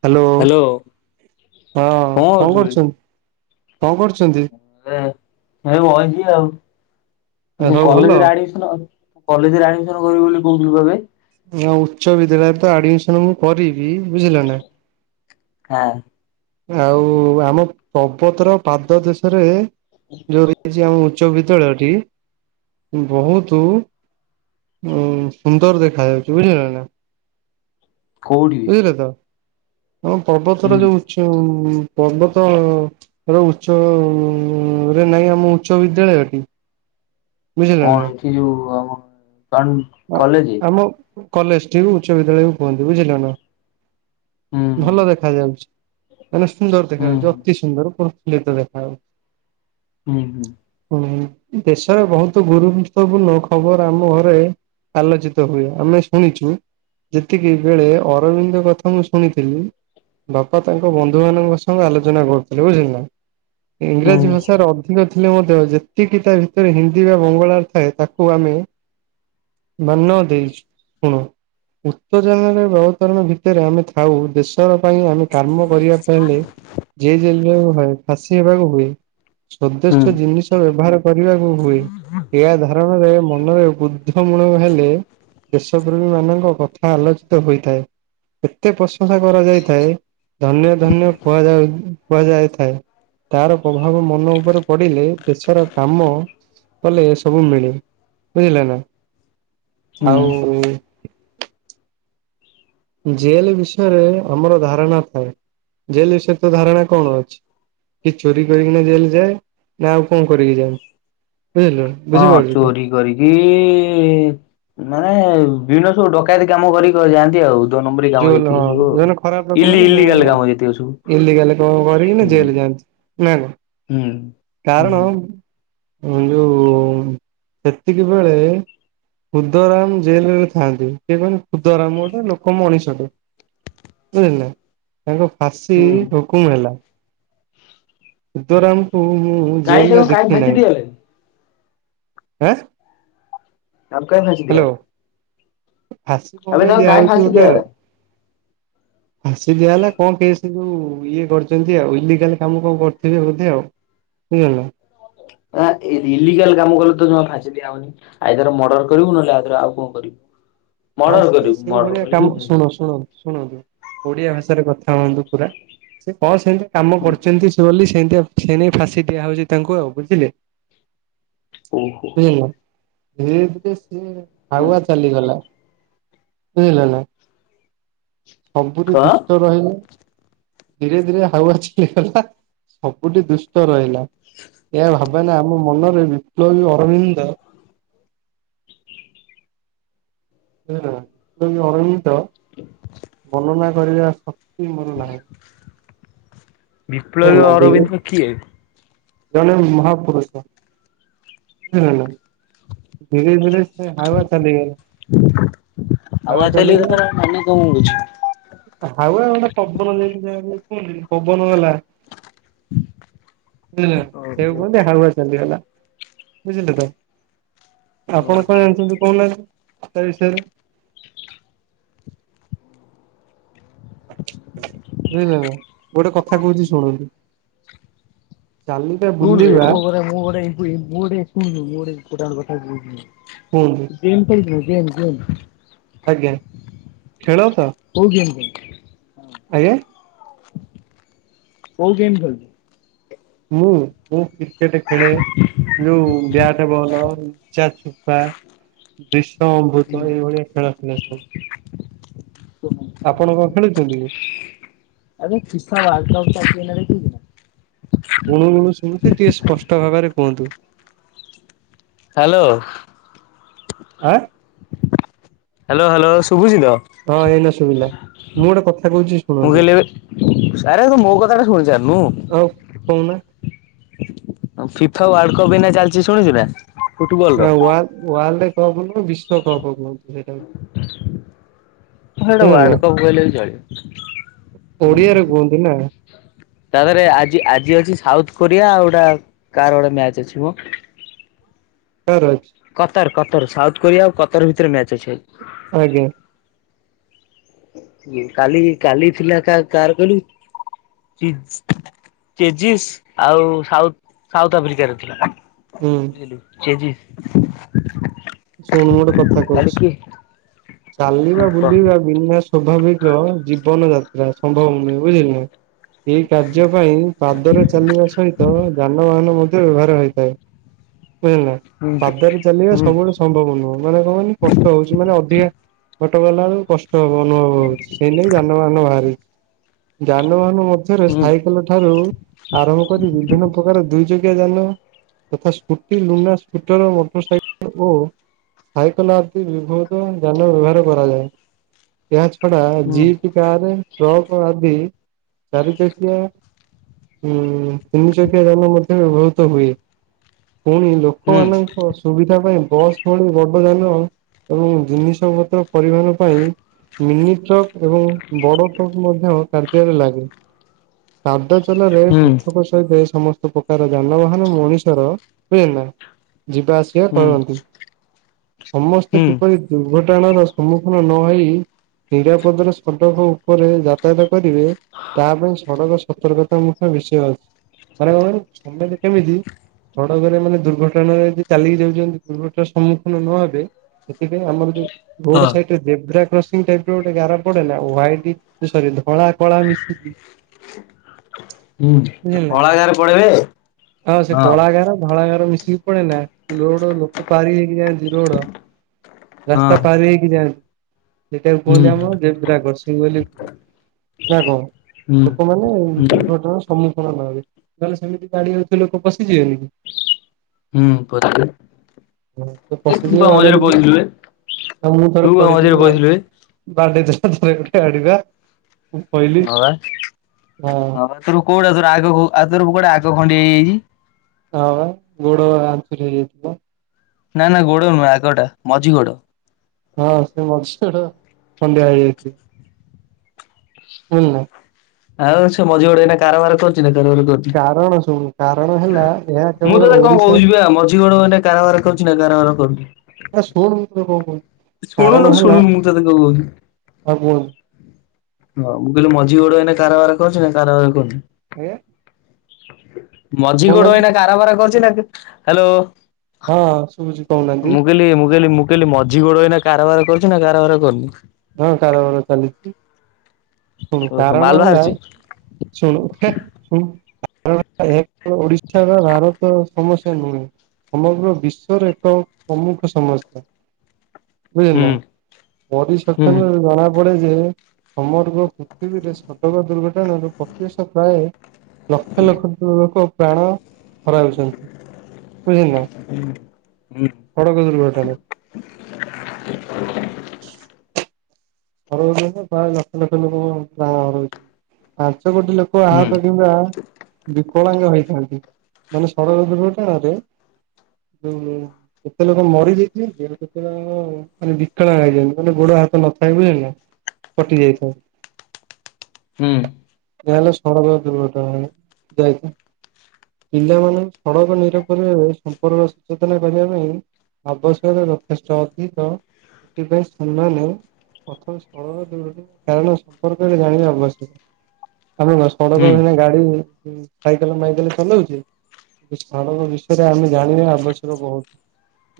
Hello ହଁ କଣ କରୁଛୁ ବେ? କରୁଚନ୍ତି କଣ କରୁଚନ୍ତି? ଏ ବଇଚି ଆଉ ଆଉ ସବୁ ଭଲ? କଲେଜେରେ ଆଡିମି କଲେଜେ ରେ ଆଡମିସନ କରିବି ବୋଲି କହୁଥିଲୁ ଏବେ? ହ ଉଚ୍ଚ ବିଦ୍ୟାଳୟରେ ତ ଆଡମିସନ ମୁଁ କରିବି ବୁଝିଲା ନା? ଆଁ। ଆଉ ଆମ ପର୍ବତର ପାଦ ଦେଶରେ ଯୋଉ ବିତିଚି ଆଉ ଉଚ୍ଚ ବିଦ୍ୟାଳୟଟି ବହୁତୁ ଉଁ ସୁନ୍ଦର ଦେଖା ଯାଉଚି ବୁଝିଲ ନା? କୋଉଠି ବେ? ବୁଝିଲେ ତ ଆମ ପର୍ବତର ହୁଁ ଉଚ୍ଚ ପର୍ବତ ଉଚ୍ଚ ରେ ନାଇଁ ଆମ ଉଚ୍ଚ ବିଦ୍ୟାଳୟଟି ବୁଝିଲ ନା କଣ ଏଠି ଯୋଉ ଆମ [unintelligible] ଆମ କଲେଜେଟି ବି ଉଚ୍ଚ ବିଦ୍ୟାଳୟ ବି କୁହନ୍ତି ବୁଝିଲେ ନା? ହୁଁ ଭଲ ଦେଖାଯାଉଚି। ମାନେ ସୁନ୍ଦର ହୁଁ ଦେଖାଯାଉଚି ଅତି ସୁନ୍ଦର ପ୍ରଫୁଲିତ ଦେଖାଯାଉଚି। ହୁଁ ହୁଁ। ହୁଁ ଦେଶର ବହୁତୁ ଗୁରୁତ୍ୱପୂର୍ଣ୍ଣ ଖବର ଆମ ଘରେ ଆଲୋଚିତ ହୁଏ ଆମେ ଶୁଣିଚୁ ଯେତିକି ବେଳେ ଅରବିନ୍ଦ କଥା ମୁଁ ଶୁଣିଥିଲି ବାପା ତାଙ୍କ ବନ୍ଧୁ ମାନଙ୍କ ସହ ଆଲୋଚନା କରୁଥିଲେ ବୁଝିଲ ନା ହୁଁ ଇଂରାଜୀ ଭାଷାର ଅଧ ଅଧିକ ଥିଲେ ମଧ୍ୟ ଯେତିକି ତା ଭିତରେ ହିନ୍ଦୀ ବା ବଙ୍ଗଳାର ଥାଏ ତାକୁ ଆମେ ମନ ଦେଇଛୁ ଶୁଣ। ଉତ୍ତେଜାନରେ ବଳତରଣ ଭିତରେ ଆମେ ଥାଉ ଦେଶର ପାଇଁ ଆମେ କାମ କରିବା ପାଇଁଲେ ଯେ ଜଲକୁ ହଏ ଫାଶୀ ହେବାକୁ ହୁଏ। ହୁଁ ସ୍ବଦେଷ୍ଟ ଜିନିଷ ବ୍ୟବହାର କରିବାକୁ ହୁଏ ଏହା ଧାରଣାରେ ମନରେ ଗୁଡ ବୁଦ୍ଧ ମୂଳ ହେଲେ ଦେଶପ୍ରେମୀ ମାନଙ୍କ କଥା ଆଲୋଚିତ ହୋଇଥାଏ। ଏତେ ପ୍ରଶଂସା କରାଯାଇଥାଏ ଧନ୍ୟ ଧନ୍ୟ କୁହାଯାଉ କୁହାଯାଇଥାଏ। ତାର ପ୍ରଭାବ ମନ ଉପରେ ପଡିଲେ ଦେଶର କାମ କଲେ ସବୁ ମିଳେ ବୁଝିଲ ନା। ଆଉ ହୁଁ ଜେଲ ବିଷୟରେ ଆମର ଧାରଣା ଥାଏ ଜେଲ ବିଷୟରେ ତ ଧାରଣା କଣ ଅଛି? କିଏ ଚୋରି କରିକି ନା ଜେଲ ଯାଏ ନା ଆଉ କଣ କରିକି ଯାଏ ବୁଝିଲୁ ନା। ହଁ ଚୋରି କରିକି ମାନେ ବିନ ସବୁ ଡକାୟତି କାମ କରି କରିକି ଯାଆନ୍ତି ଆଉ। ଦୋ ନମ୍ବରୀ କାମ ଜୋଲ ଯେତିକି ହଁ ସବୁ ଆଉ। ଯୋଉମାନେ ଖରାପ ଇଲି ଲୋକମାନେ ସେମାନେ ଇଲିଗାଲ କାମ ଯେତିକ ସବୁ ଯାଆନ୍ତି ଇଲିଗାଲ କାମ ହୁଁ କରିକି ଜେଲ ଯାଆନ୍ତି। ନାଁ ନାଁ ହୁଁ ହୁଁ କାରଣ ଏ ଯୋଉ ସେତିକି ବେଳେ ହୁଦରାମ ଜେଲ ରେ ଥାଆନ୍ତି କିଏ କହିଲେ ଖୁଦରାମ ଗୋଟେ ଲୋକ ମଣିଷଟେ ବୁଝିଏଲେ ତାଙ୍କୁ ଫାଶୀ ହୁଁ। ହୁକୁମ ହେଲା ହୁଦରାମ କୁ ହୁ କାଇଁ ଜେଲରେ ତାକୁ କାଇଁ ଦେଖି ଫାଶୀ ନାହିଁ ଦିଆଗଲା କି? ଆଁ ଆପ କାଇଁ ହାଞ୍ଚିଲିୟାତ ଆସି କଣ୍ଡେ ଦିଆ କାଇଁ ହଉଛି ଫାଶୀ ଗୋଟେ ଦିଆଗଲା? ଆଉ। ଆସି ଦିଆ ହେଲା କଣ କେସ ଯୋଉ ଇଏ କରିଛନ୍ତି ଆଉ ଇଲିଗାଲ କାମ କଣ କରୁଥିବେ ବୋଧେ ଆଉ। ହେଇଗଲା। ଆଁ ଏ ଇଲିଗାଲ କାମ କଲେ ତ ଜମା ଫାଶୀ ଦିଆ ହବନି। ଆଇଦର ମର୍ଡର କରିବୁ ନହେଲେ ଆଉଥର ଆଉ କଣ କରିବୁ ମର୍ଡର କରିବୁ ମର୍ଡର କଲେ ହିଁ ଫାଶୀ। ଶୁଣନ୍ତୁ ଶୁଣନ୍ତୁ ଓଡିଆ ଭାଷାରେ କଥା ହୁଅନ୍ତୁ ପୁରା ସେ କଣ ସେମିତି କାମ କରୁଛନ୍ତି ସେ ବୋଲି ସେମିତିଆ ସେନେଇ ଫାଶୀ ଦିଆହଉଛି ତାଙ୍କୁ ଆଉ ବୁଝିଲେ। ହୁଁ ହୁଁ ବୁଝିଲ ରେଫ୍ ସିଏ ହାଉଆ ଚାଲିଗଲା। ବୁଝିଲେ ନାଁ ସବୁଠି କଣ? ଦୁଷ୍ଟ ରହିବ। ଧୀରେ ଧୀରେ ହାଉଆ ଚାଲିଗଲା ସବୁଠି ଦୁଷ୍ଟ ରହିଲା ଏହା ଭାବ କାଁଇନା ଆମ ମନରେ ବିପ୍ଳବୀ ଅରବିନ୍ଦ ବୁଝିଲ ନାଁ ବିପ୍ଲବି ଅରବିନ୍ଦ ବର୍ଣ୍ଣନା କରିବା ଶକ୍ତି ମୋର ନାହିଁ। ବୁଝିଲ ବିପ୍ଲବୀ ନା ଧୀରେ ଅରବିନ୍ଦ କିଏ? ଜଣେ ମହାପୁରୁଷ। ବୁଝିଲେ ନାଁ ଧିରେ ଧିରେ ସେ ହଉଆ ଚାଲିଗଲା। ହାଉଆ ହାୱା ଚାଲିଗଲା ମାନେ କଣ ବୁଝୁଚି। ହାଉଆ ଗୋଟେ ପବନ ଯେମିତି ଯେ କୁହନ୍ତିନି ପବନ ଗଲା ବୁଝିଲେ ନାଁ ସେଇଆକୁ ଓହୋ କୁହନ୍ତି ହାଉଆ ଚାଲିଗଲା ବୁଝିଲେ ତ। ଓହୋ। ଆପଣ କଣ ଜାଣିଛନ୍ତି କହୁନାହାନ୍ତି ତା ବିଷୟରେ ବୁଝିଲେ ନା ଗୋଟେ କଥା କହୁଛି ଶୁଣନ୍ତି। ଜାଲିଟା ଶୁଣୁ ବେ ବୁଲିି ଵା ମୁଁ [unintelligible] ମୁଁ ଗୋଟେ କୁହନ୍ତୁ ମୁଁ ଗୋଟେ ଇମ୍ପୋଟାଣ୍ଟ କଥା କହୁଛି ହୁଁ। ଗେମ୍ ଖେଳୁଥିଲ ଗେମ୍ ଗମ୍? ଆଜ୍ଞା ଖେଳ ତ? କୋଉ ଗେମ୍ ଆଜ୍ଞା। କୋଉ ଗେମ୍ ଖେଳୁଛୁ। ମୁଁ ମୁଁ କ୍ରିକେଟ ଖେଳେ ଯୋଉ ବ୍ୟାଟ୍ ବଲ୍। କଚା ଛୁପା ବିଷ ଅମୃତ ଖେଳୁଛୁ? ଏଇଭଳିଆ ଖେଳ ଥିଲା ସବୁ। ଆପଣ କଣ ଖେଳୁଛନ୍ତି କି? [unintelligible] ଗୁଣୁ ଗୁଣୁ ଶୁଭୁଛି ଟିକେ ସ୍ପଷ୍ଟ ଭାବରେ କୁହନ୍ତୁ। ହ୍ୟାଲୋ। ଆଁ। ହ୍ୟାଲୋ ହ୍ୟାଲୋ ଶୁଭୁଛି ତ? ହଁ ଏଇନା ଶୁବିଲା ମୁଁ ଗୋଟେ କଥା କହୁଛି ମୁଁ ଶୁଣନ୍ତୁ। କହିଲି ଏବେ ଆରେ ତୁ ମୋ କଥାଟା ଶୁଣିସାରୁନୁ। ଓ କହୁନା? ଆଉ ଫିଫା ୱାର୍ଲଡ କପ୍ ଏଇନା ଚାଲିଛି ଶୁଣିଛୁ ନାଁ? ୱାର୍ ୱାର୍ଲଡ କପ୍ ବିଶ୍ୱକପ୍ କୁହନ୍ତୁ ସେଇଟାକୁ। ହେଇଟା ବୁଝିଲେ ନା। ୱାଲଡ କପ୍ କହିଲେ ବି ଚଳିବ। ହୁଁ ଓଡିଆରେ କୁହନ୍ତୁ ନାଁ। ତା ଦେହରେ ଆଜି ଆଜି ଅଛି ସାଉଥ କୋରିଆ ଆଉ ଏଟା କାହାର ଗୋଟେ ମ୍ୟାଚ ଅଛିମ। ସରଛି [inaudible] କତର କତର ସାଉଥ କୋରିଆ ଆଉ କତର ଭିତରେ ମ୍ୟାଚ୍ ଅଛି। ଆଜ୍ଞା। କାଲିକି କାଲି ଥିଲା କା କାର କହିଲୁ? ଚେଜିସ୍ ଆଉ ସାଉଥ୍ ସାଉଥ୍ ଆଫ୍ରିକାର ଥିଲା। ହୁଁ। ତେଜିସ୍। ଶୁଣୁ ଗୋଟେ କଥା କହୁଛି ଚାଲିବା କ ବୁଲିବା ବିନା ସୋଭାବିକ ଜୀବନ ଯାତ୍ରା ସମ୍ଭବ ନୁହେଁ ବୁଝିଲେ। ଏଇ କାର୍ଯ୍ୟ ପାଇଁ ପାଦରେ ଚାଲିବା ସହିତ ଯାନବାହାନ ମଧ୍ୟ ବ୍ୟବହାର ହୋଇଥାଏ। ବୁଝିଲ ଧଳା ପାଦରେ ଚାଲିବା ସବୁବେଳେ ସମ୍ଭବ ନୁହଁ ମାନେ କଣ କହିଲେ କଷ୍ଟ ହଉଛି ମାନେ ଅଧିକା ଗୋଟେ କଲା ବେଳକୁ କଷ୍ ବ ଅନୁଭବ ହଉଛି ସେଇ ନେଇ ଯାନବାହାନ ବାହାରିଛି ଯାନବାହାନ ମଧ୍ୟରେ ସାଇକେଲ ଠାରୁ ଆରମ୍ଭ କରି ବିଭିନ୍ନ ପ୍ରକାର ଦୁଇ ଯ ଯାନ ତଥା Scooty Luna scooter motor cycle ଓ ସାଇକଲ ଆଦି ବିଭତ ଯାନ ବ୍ୟବହାର କରାଯାଏ ଏହା ଛଡା ଜି କାରେ ଟ୍ରକ୍ ଆଦି ଚାରି ଚକିଆ ହୁଁ ତିନି ଚକିଆ ଜାନ ମଧ୍ୟ ବ୍ୟବହୃତ ହୁଏ ପୁଣି ଲୋକ ଲୋକ ମାନଙ୍କ ସୁବିଧା ପାଇଁ ବସ୍ ଳି ବଡ ଧାନ ଏବଂ ଜିନିଷପତ୍ର ପରିବହନ ପାଇଁ ମିନି ଟ୍ରକ୍ ଏବଂ ବଡ଼ ଟ୍ରକ୍ ମଧ୍ୟ କାର୍ଯ୍ୟରେ ଲାଗେ ୃତେଲରେ [inaudible] ସହିତେ ସମସ୍ତ ପ୍ରକାର ଯାନବାହାନ ମଣିଷର ହୁଏନା ଯିବା ଆସିବା କରନ୍ତି। ସମସ୍ତେ କିପରି ଦୁର୍ଘଟଣାର ସମ୍ମୁଖୀନ ନହେଇ ନିରାପଦରେ ସଡ଼କ ଉପରେ ଯା ତାୟତ କରିବେ ତା ପାଇଁ ସଡ଼କ ସତର୍କତା ମୁଖ୍ୟ ବିଷୟ ଅଛି। ମାନେ କଣ କହିଲୁ ସମେତେ କେମିତି ସଡ଼କରେ ମାନେ ଦୁର୍ଘଟଣାରେ ଯଦି ଚାଲିକି ଯାଉଚନ୍ତି ଦୁର୍ଘ ର ସମ୍ମୁଖୀନ ନ ହେବେ ସେଥିପାଇଁ ଆମର ଯୋଉ ରୋଡ଼ ସାଇଟରେ ଜେବ୍ରା କର୍ସିଙ୍ଗ ଟାଇପ୍ ର ଗୋଟେ ଗାର ପଡ଼େ ନା ହ୍ୱାଇଟି ଏ ସରି ଧଳା କଳା ମିଶିକି ବୁଝିଲେ ଗାଁରେ ପଳେଇବେ ଆଉ ସେ ହଁ କଳା ଗାର ଧଳା ଗାର ମିଶି ପୁଣି ନା ଲୋଡ଼ ଲୋକ ପାରି ହେଇକି ଯାଆନ୍ତି ରୋଡ଼। ହଁ ରାସ୍ତା ପାରି ହେଇକି ଯାଆନ୍ତିି ସେଟାକୁ ହୁଁ କୁହନ୍ତି ଆମ ହୁଁ ଜେବ୍ରା କର୍ସିଙ୍ଗ ବୋଲି କୁହନ୍ତି। ନା କଣ ଲୋକମାନେ ହୁଁ ଦୁର୍ଘଟଣା ସମ୍ମୁଖିନ ନହେବେ ନହେଲେ ସେମିତି ଗାଡ଼ି ଯାଉଚି ଲୋକ ପଶିଯିବେନି କି? ହୁଁ ପଶିଯିବେ। ହ ସେ ପଶିଯିବେ ବାଡ଼େ ହେଇକି ପଇଥିଲୁ ବେ ଆଉ ମୁଁ ଥରେ ତୁ ପା ପଡ଼ିଥିଲି ମଝିରେ ପଇଥିଲୁ ବେ ବାଡ଼େ ବାଡ଼େଇ [unintelligible] ଗୋଟେ ଗାଡ଼ି ପା। ହଁ ବା ହଁ ବା ତୋର କୋଉଟା ଯୋଉରା ଆଗକୁ ଆଉ ତୋର କୁଆଡ଼େ ଆଗ ଖଣ୍ଡିଆ ହେଇଯାଇଚି? ହଁ ବା ଗୋଡ଼ ଆଞ୍ଚୁରି ହେଇଯାଇଥିଲା। ନା ନା ଗୋଡ଼ ନୁହୁଁ ଆଗଟା ମଝି ଗୋଡ଼। ହଁ ସେ ମଝି ଗୋଡ଼ ଖଣ୍ଡିଆ ହେଇଯାଇଥିଲା। ଆଉ ସେ ମଝି ଗୋଡ଼ ଏଇନା କାରବାର କରୁଚି ନା କାରବାର କରୁ କାରଣ ଶୁଣୁ କାରଣ ହେଲା ଏହା ମୁଁ କେବଳ ତତେ କଣ ଓଡିଶା କହୁଚି ପା ମଝି ଗୋଡ଼ ଏଇନା କାରବାର କରୁଚି ନା କାରବାର କରୁନି? ଆରେ ଶୁଣୁ ମୋ ତତେ କଣ କହୁଚି? ଶୁଣୁନ ଶୁଣୁନ ମୁଁ ତତେ କଣ କହୁଥିଲି? ଆଉ କୁହନି ହଁ ମୁଁ କହିଲି ମଝି ଗୋଡ଼ ଏଇନା କାରବାର କରୁଚି ନା କାରବାର କରୁନି? ଆଜ୍ଞା ମଝି ଗୋଡ଼ କହୁନାହାନ୍ତି ଏଇନା କାରବାର କରୁଚି ନା ହାଲୋ ହଁ। ଶୁବୁଚି କହୁନା? ମୁଁ କହିଲି ମୁଁ କହିଲି ମୁଁ କହିଲି ମଝି ଗୋଡ଼ ଏଇନା କାରବାର କରୁଚି ନା କାରବାର କରୁନି? ହଁ କାରବାର ଚାଲିଚି ଶୁଣୁ ଓହୋ ମାଲ କାରଣ ହେଲା ବାହାରୁଛି ଶୁଣୁ ହେ ଶୁଣୁ ଏହା କେବଳ ଓଡ଼ିଶାର ଭାରତର ସମସ୍ୟା ନୁହେଁ ସମଗ୍ର ବିଶ୍ୱର ଏକ ପ୍ରମୁଖ ସମସ୍ୟା। ବୁଝିଲ ହୁଁ ନା ବଡି ହୁଁ [unintelligible] ଜଣା ପଡେ ଯେ ସମଗ୍ର ପୃଥିବୀରେ ସଡ଼କ ଦୁର୍ଘଟଣାରୁ ପ୍ରତି ବର୍ଷ ପ୍ରାଏ ଲକ୍ଷ ଲକ୍ଷ ଲୋକ ପ୍ରାଣ ହରାଉଚନ୍ତି ବୁଝିଲେ ନା? ହୁଁ। ସଡ଼କ ଦୁର୍ଘଟଣ ସବୁଦିନେ ପ୍ରାୟ ଲକ୍ଷ ଲକ୍ଷ ଲୋକ ପ୍ରାଣ ହରଉଛନ୍ତି ପାଞ୍ଚ କୋଟି ଲୋକ ହୁଁ ତୁ [unintelligible] ବିକଳାଙ୍ଗ ହେଇଥାଆନ୍ତି ମାନେ ସଡ଼କ ଦୁର୍ଘଟଣାରେ ଯୋଉ କେତେ ଲୋକ ମରିଯାଇଥାନ୍ତି ଆଉ କେତେ ଲୋକଙ୍କ ମାନେ ବିକଳାଙ୍ଗ ହେଇଯାଆନ୍ତି ମାନେ ଗୋଡ଼ ହାତ ନଥ୍ ଭାଇ ବୁଝିଲୁ ନା କଟି ଯାଇଥାଏ ହୁଁ ଯା ହେଲେ ସଣଟା [unintelligible] ଯାଇଛି ପିଲାମାନେ ସଡକ ନିରପରେ ସମ୍ପର୍କ ସଚେତନ କରିବା ପାଇଁ ଅବସରେ ଯଥେଷ୍ଟ ଅଧିକଥିବେସେମାନେ ପ୍ରଥମଥ [unintelligible] କାରଣ ସମ୍ପର୍କରେ ଜାଣିବା ଆବଶ୍ୟକ ଆମ ସଡ଼କ ହେନା ହୁଁ ଗାଡି ସାଇକେଲ ମାଇକେଲ ଚଲାଉଛିଏ ସଡ଼କ ବିଷୟରେ ଆମେ ଜାଣିବା ଆବଶ୍ୟକ ବହୁତ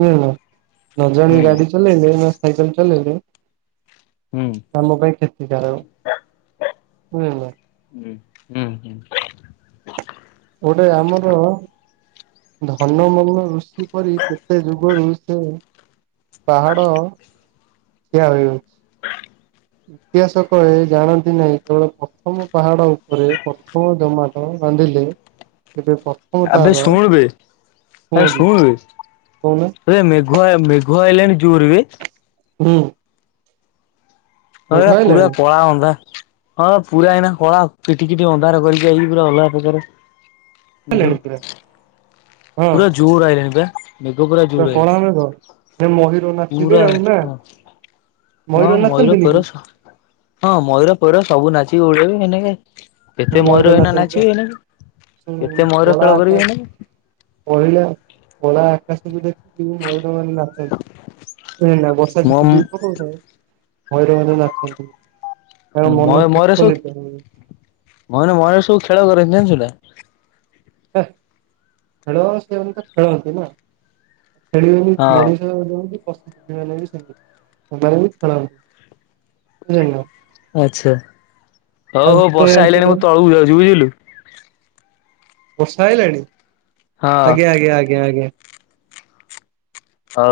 ବୁଝିଲୁ ନା ନ ଜାଣ ଗାଡି ଚଲେଇଲେ ନା ସାଇକେଲ ଚଲେଇଲେ ହୁଁ ଆମ ପାଇଁ କ୍ଷତିକାରକ ବୁଝିଲୁ ନା ହୁଁ ହୁଁ ହୁଁ ଗୋଟେ ଆମର ଧନ ମନ ଋଷି କରି କେତେ ଯୁଗରୁ ସେ ପାହାଡ଼ ଠିଆ ହୋଇ ଅଛି ଇତିହାସ କ ଏ ଜାଣନ୍ତି ନାହିଁ କେବଳ ପ୍ରଥମ ପାହାଡ଼ ଉପରେ ପ୍ର ହଉଦ ମଠ ବନ୍ଦଲି ଏବେ ପ୍ରଥମ ଆବେ ତାର ଶୁଣୁ ବେ କୁହନ୍ତୁ କହୁନା ଏବେ ମେଘୁଆ ମେଘଆଇଲାଣ୍ଡ ଯୋର ବି ହୁଁ ହ ମେଘ ଏଟା ପୁରା ଆଇଲାଣି ପଳା ଅଧା ହଁ ପୁରା ଏଇନା କଳା ପିଠିକିଟି ଅନ୍ଧାର କରିକି ଆଇକି ପୁରା ଅଲଗାକାର [unintelligible] ପୁରା ହଁ ପୁରା ଜୋର ଆଇଲାଣି ଣଏ ନିେଗ ପୁରା ଜୋର ଆଇିଲଲାଣି ହ କ ପୁରା ଛ ହଁ ମୟୂର ନାଚନ୍ତିନି କି ପୋର ସ ହଁ ମୟୂର ଫର ସବୁ ନାଚିକି ଉଡେଇବେ ହେନେ କେ କେତେ ମୟୂର ଏଇନା ନାଚନ୍ତି ପା। ନାଚିବି ଏନାକ ଶୁଣୁ କେତେ ମୟୂର ଖେଳ କରିବି ଏନାକ ପହିଲା କଳା ଆକାଶ ବି ଦେଖଥିବୁ ମୟୁର ମାନେ ନାଚ ହ ଏଇନା ବର୍ଷା ମୋ ଝିପିଝିପି ପକଉଥାଏ ଭୈର ମାନ ନାଚଛନ୍ତି ତାର ମୟ ମନ ମୟୂର ସବୁ ଫୁସ୍ଫଲିତ ହୁଏ ମୟୂର ମୟୂର ସବୁ ଖେଳକରନ୍ତି ଜାଣିଛୁ ନା ହେଁ [unintelligible] ସେବନ୍ତ ତ ଖଳନ୍ତି ନା ଖେଳିବେନି ହଁ ମଣିଷ ଯେମତି ପଶୁପକ୍ଷୀ ମାନେ ବି ସେମିତି ସେମାନେ ବି ଖେଳନ୍ତି ବୁଝିଲୁନା ଆଚ୍ଛା ହଉ ତୁ ହଉ କଣ ବର୍ଷା ଜାଣିଛୁ ଆଇଲାଣି ମୁଁ କହୁନୁ? ତଳକୁ ଯାଉଛି ବୁଝିଲୁ ବର୍ଷା ଆଇଲାଣି ହଁ ଆଜ୍ଞା ଆଜ୍ଞା ଆଜ୍ଞା ହଉ।